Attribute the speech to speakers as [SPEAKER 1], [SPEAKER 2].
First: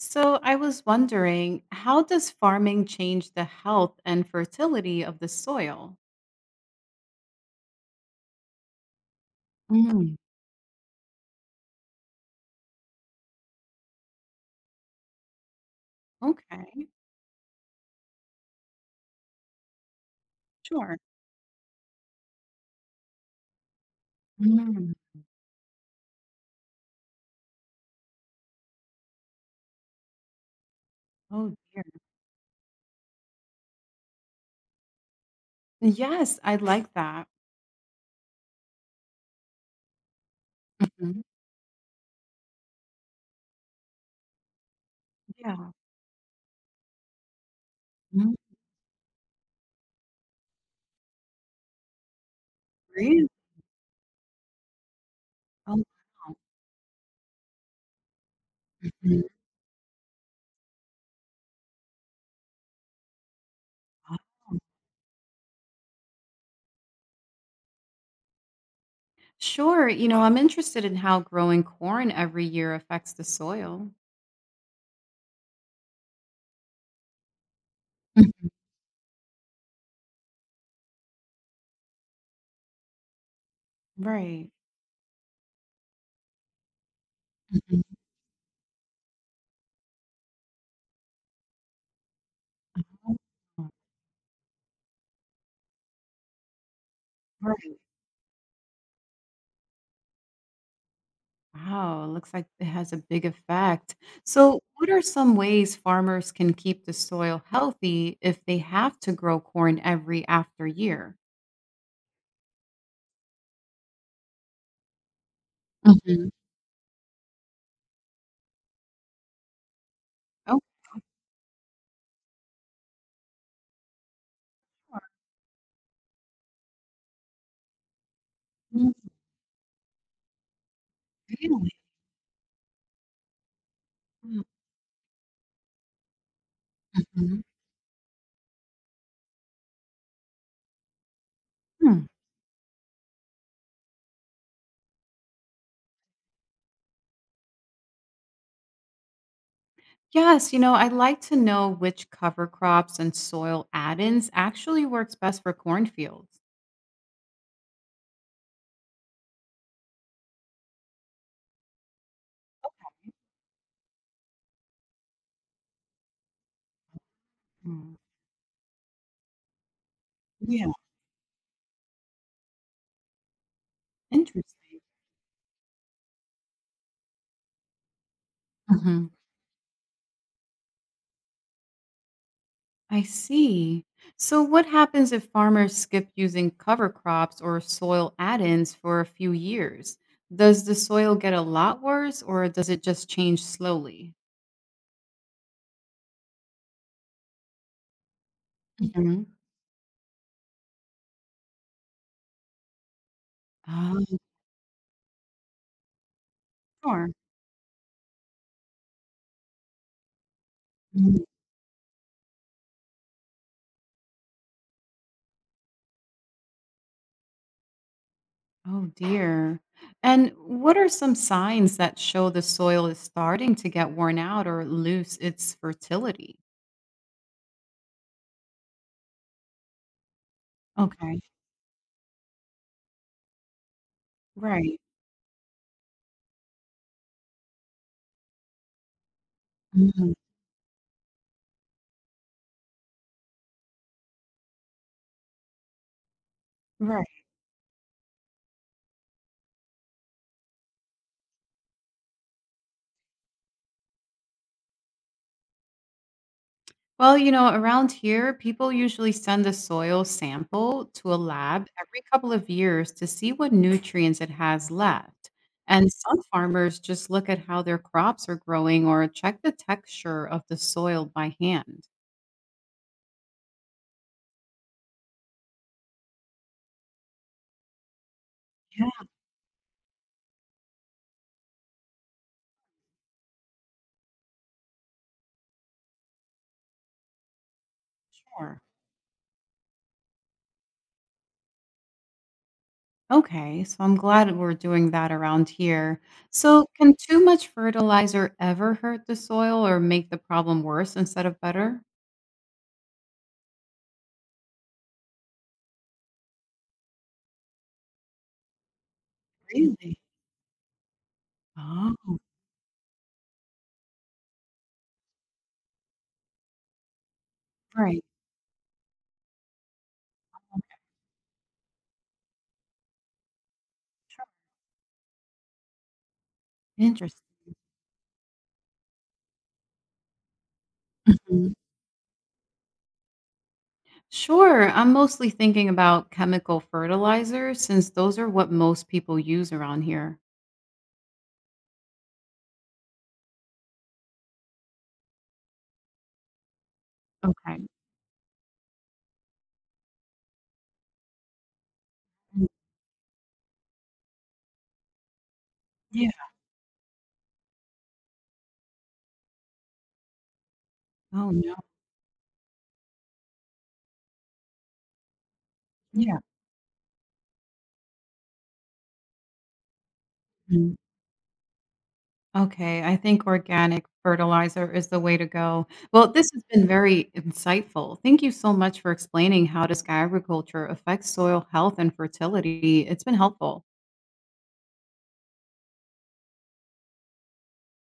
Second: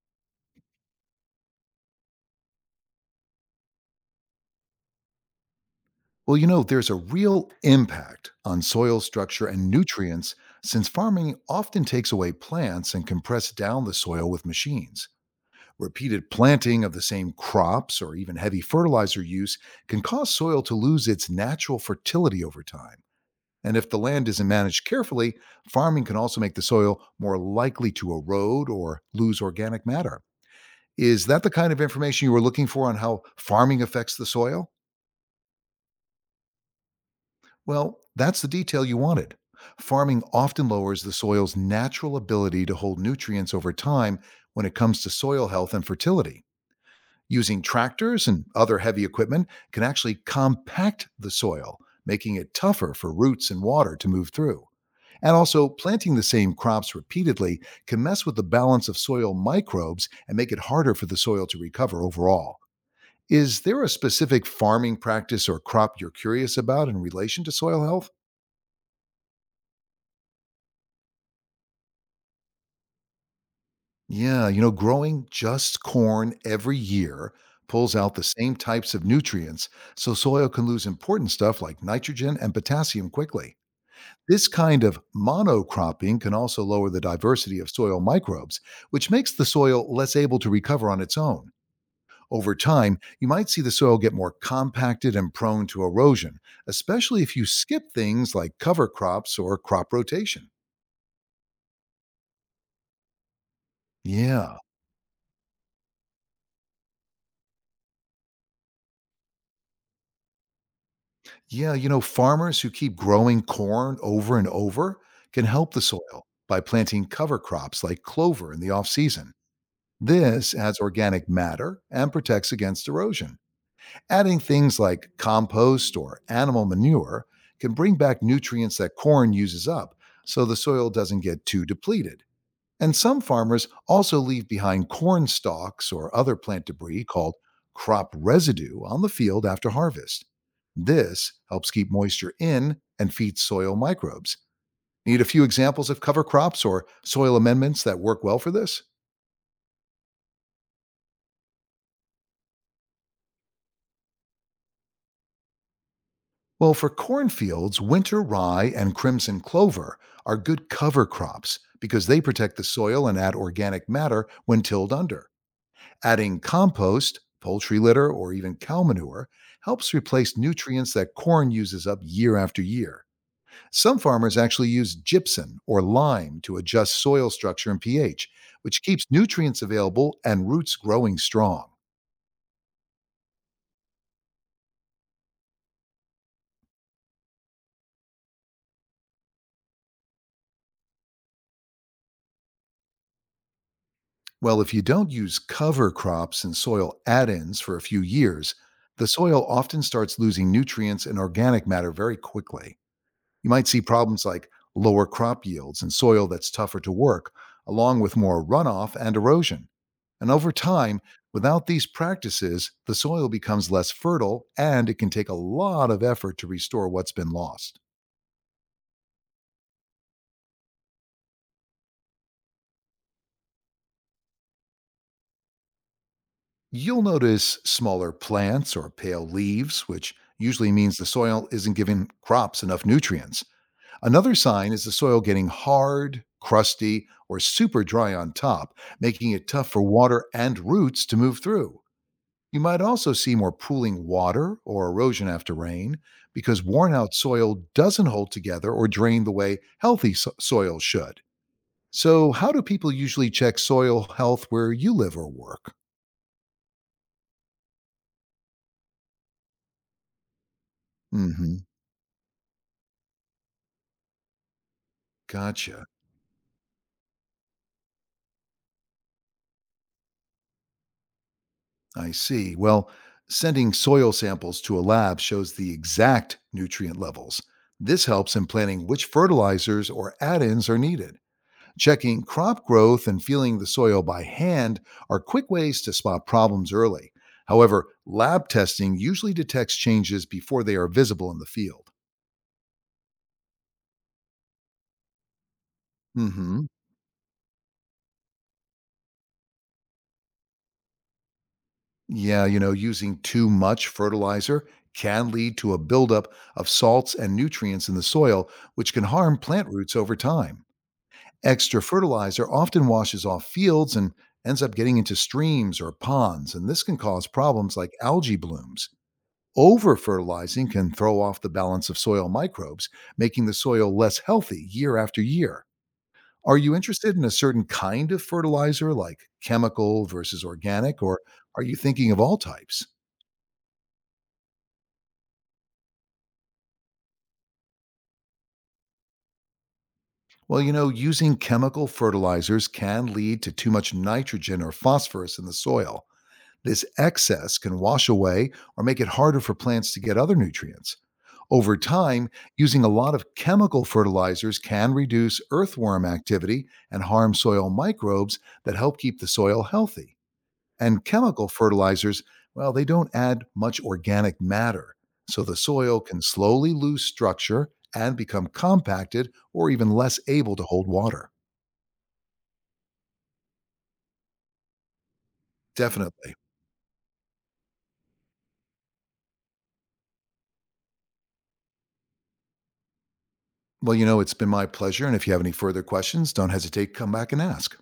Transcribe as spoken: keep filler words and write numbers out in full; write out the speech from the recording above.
[SPEAKER 1] So I was wondering, how does farming change the health and fertility of the soil?
[SPEAKER 2] Well, you know, there's a real impact on soil structure and
[SPEAKER 1] Mm.
[SPEAKER 2] nutrients since farming often takes away plants and compress down the soil with machines. Repeated planting
[SPEAKER 1] Okay,
[SPEAKER 2] of the same crops or even heavy fertilizer use can cause soil to
[SPEAKER 1] sure.
[SPEAKER 2] lose its natural fertility over time. And if the land isn't managed
[SPEAKER 1] Mm.
[SPEAKER 2] carefully, farming can also make the soil more likely to erode or lose organic matter. Is that the
[SPEAKER 1] Oh
[SPEAKER 2] kind of
[SPEAKER 1] dear.
[SPEAKER 2] information you were looking for on how farming affects the soil?
[SPEAKER 1] Yes, I like that.
[SPEAKER 2] Well, that's the detail you wanted. Farming often lowers the
[SPEAKER 1] Mhm.
[SPEAKER 2] soil's natural ability to hold nutrients over time when it comes to soil
[SPEAKER 1] Yeah.
[SPEAKER 2] health and fertility. Using tractors
[SPEAKER 1] Mm.
[SPEAKER 2] and other heavy equipment can actually compact the soil, making it tougher for
[SPEAKER 1] Really?
[SPEAKER 2] roots and water to move through. And also,
[SPEAKER 1] Oh,
[SPEAKER 2] planting the
[SPEAKER 1] wow.
[SPEAKER 2] same crops repeatedly can mess with the balance of
[SPEAKER 1] Mm.
[SPEAKER 2] soil microbes and make it harder for the soil to recover overall. Is there a
[SPEAKER 1] Wow.
[SPEAKER 2] specific farming practice or crop you're curious about in relation to soil health?
[SPEAKER 1] Sure. You know, I'm interested in how growing corn every year affects the soil.
[SPEAKER 2] Yeah, you know, growing just corn every year pulls out the
[SPEAKER 1] Mhm.
[SPEAKER 2] same types of nutrients, so soil can lose important stuff like nitrogen and potassium quickly. This
[SPEAKER 1] Right.
[SPEAKER 2] kind of monocropping can also lower the diversity of
[SPEAKER 1] Mhm.
[SPEAKER 2] soil microbes, which makes the soil less able to recover on its own. Over time, you might see
[SPEAKER 1] Oh.
[SPEAKER 2] the soil get more compacted and prone to erosion, especially if you
[SPEAKER 1] Right.
[SPEAKER 2] skip things like cover crops or crop rotation.
[SPEAKER 1] Wow, it looks like it has a big effect.
[SPEAKER 2] Yeah.
[SPEAKER 1] So, what are some ways farmers can keep the soil healthy if they have to grow corn every after year?
[SPEAKER 2] Yeah, you know, farmers who keep growing corn over and over can help the soil
[SPEAKER 1] Hmm.
[SPEAKER 2] by planting cover crops like clover in the off season. This
[SPEAKER 1] Oh,
[SPEAKER 2] adds organic matter and protects against erosion. Adding things like compost or animal manure can bring back nutrients that corn uses up so the soil doesn't get too
[SPEAKER 1] really?
[SPEAKER 2] depleted. And some farmers also
[SPEAKER 1] Mm.
[SPEAKER 2] leave behind corn stalks or other plant debris called
[SPEAKER 1] Hmm.
[SPEAKER 2] crop residue on the field after harvest. This helps keep
[SPEAKER 1] Hmm.
[SPEAKER 2] moisture in and feeds soil microbes. Need a few examples of cover crops or soil amendments that work well for this?
[SPEAKER 1] Yes, you know, I'd like to know which cover crops and soil add-ins actually works best for cornfields.
[SPEAKER 2] Well, for cornfields, winter rye and crimson clover are good cover crops because they protect the soil and add organic matter when tilled under. Adding compost, poultry
[SPEAKER 1] Mm.
[SPEAKER 2] litter, or even cow manure helps replace
[SPEAKER 1] Yeah,
[SPEAKER 2] nutrients that corn uses up year after year. Some farmers actually
[SPEAKER 1] interesting.
[SPEAKER 2] use gypsum or lime to adjust soil structure and pH, which keeps nutrients available and roots growing strong.
[SPEAKER 1] I see. So, what happens if farmers skip using cover crops or soil add ins for a few years? Does the soil get a lot worse or does it just change slowly?
[SPEAKER 2] Well, if you don't use cover crops and soil add ins for a few years, the
[SPEAKER 1] Mhm.
[SPEAKER 2] soil often starts losing nutrients and organic matter very quickly. You might see
[SPEAKER 1] Oh,
[SPEAKER 2] problems like lower crop yields and soil that's tougher to
[SPEAKER 1] sure.
[SPEAKER 2] work, along with more runoff and erosion. And over time,
[SPEAKER 1] Mhm.
[SPEAKER 2] without these practices, the soil becomes less fertile and it can take a lot of effort to restore what's been lost.
[SPEAKER 1] Oh, dear. And what are some signs that show the soil is starting to get worn out or lose its fertility?
[SPEAKER 2] You'll notice smaller plants or pale leaves, which usually means the
[SPEAKER 1] Okay.
[SPEAKER 2] soil isn't giving crops enough nutrients. Another sign
[SPEAKER 1] Right.
[SPEAKER 2] is the soil getting hard, crusty, or super dry on top, making it tough for
[SPEAKER 1] Mhm.
[SPEAKER 2] water and roots to move through. You might also see more pooling water or erosion after rain because worn out
[SPEAKER 1] Right.
[SPEAKER 2] soil doesn't hold together or drain the way healthy so- soil should. So, how do people usually check soil health where you live or work?
[SPEAKER 1] Well, you know, around here, people usually send a soil sample to a
[SPEAKER 2] Hmm.
[SPEAKER 1] lab every couple of years to see what nutrients it has left.
[SPEAKER 2] Gotcha.
[SPEAKER 1] And some farmers just look at how their crops are growing or check the texture of the soil by hand.
[SPEAKER 2] I see. Well, sending soil samples to a lab shows the exact nutrient levels. This helps in planning which
[SPEAKER 1] Yeah,
[SPEAKER 2] fertilizers or add ins are needed. Checking crop growth and feeling the soil by hand are quick ways to spot problems early. However, lab
[SPEAKER 1] sure.
[SPEAKER 2] testing usually detects changes before they are visible in the field.
[SPEAKER 1] Okay, so I'm glad we're doing that around here.
[SPEAKER 2] Hmm.
[SPEAKER 1] So, can too much fertilizer ever hurt the soil or make the problem worse instead of better?
[SPEAKER 2] Yeah, you know, using too much fertilizer can lead to a buildup of salts and nutrients in the soil, which can harm plant roots
[SPEAKER 1] Really?
[SPEAKER 2] over time. Extra
[SPEAKER 1] Oh,
[SPEAKER 2] fertilizer often washes off fields and ends up getting into streams or ponds, and this can cause problems like
[SPEAKER 1] right.
[SPEAKER 2] algae blooms. Over fertilizing can throw off the balance of soil microbes, making the soil less healthy year after year. Are you interested
[SPEAKER 1] Interesting.
[SPEAKER 2] in a certain kind of fertilizer, like chemical versus organic, or are you thinking of all types?
[SPEAKER 1] Sure. I'm mostly thinking about chemical fertilizers since those are what most people use around here.
[SPEAKER 2] Well, you know, using chemical fertilizers can lead to too much nitrogen or phosphorus in the soil. This excess
[SPEAKER 1] Okay.
[SPEAKER 2] can wash away or make it harder for plants to get other nutrients. Over time,
[SPEAKER 1] Mm.
[SPEAKER 2] using a lot of chemical fertilizers can reduce earthworm
[SPEAKER 1] Yeah.
[SPEAKER 2] activity and harm soil microbes that help keep the soil healthy. And
[SPEAKER 1] Oh,
[SPEAKER 2] chemical
[SPEAKER 1] no.
[SPEAKER 2] fertilizers, well, they don't add much organic matter, so the soil
[SPEAKER 1] Yeah.
[SPEAKER 2] can slowly lose structure and become compacted or even less able to
[SPEAKER 1] Mm.
[SPEAKER 2] hold water.
[SPEAKER 1] Okay. I think organic fertilizer is the way to go. Well, this
[SPEAKER 2] Definitely.
[SPEAKER 1] has been very insightful. Thank you so much for explaining how disc agriculture affects soil health and fertility. It's been helpful.
[SPEAKER 2] Well, you know, it's been my pleasure. And if you have any further questions, don't hesitate to come back and ask.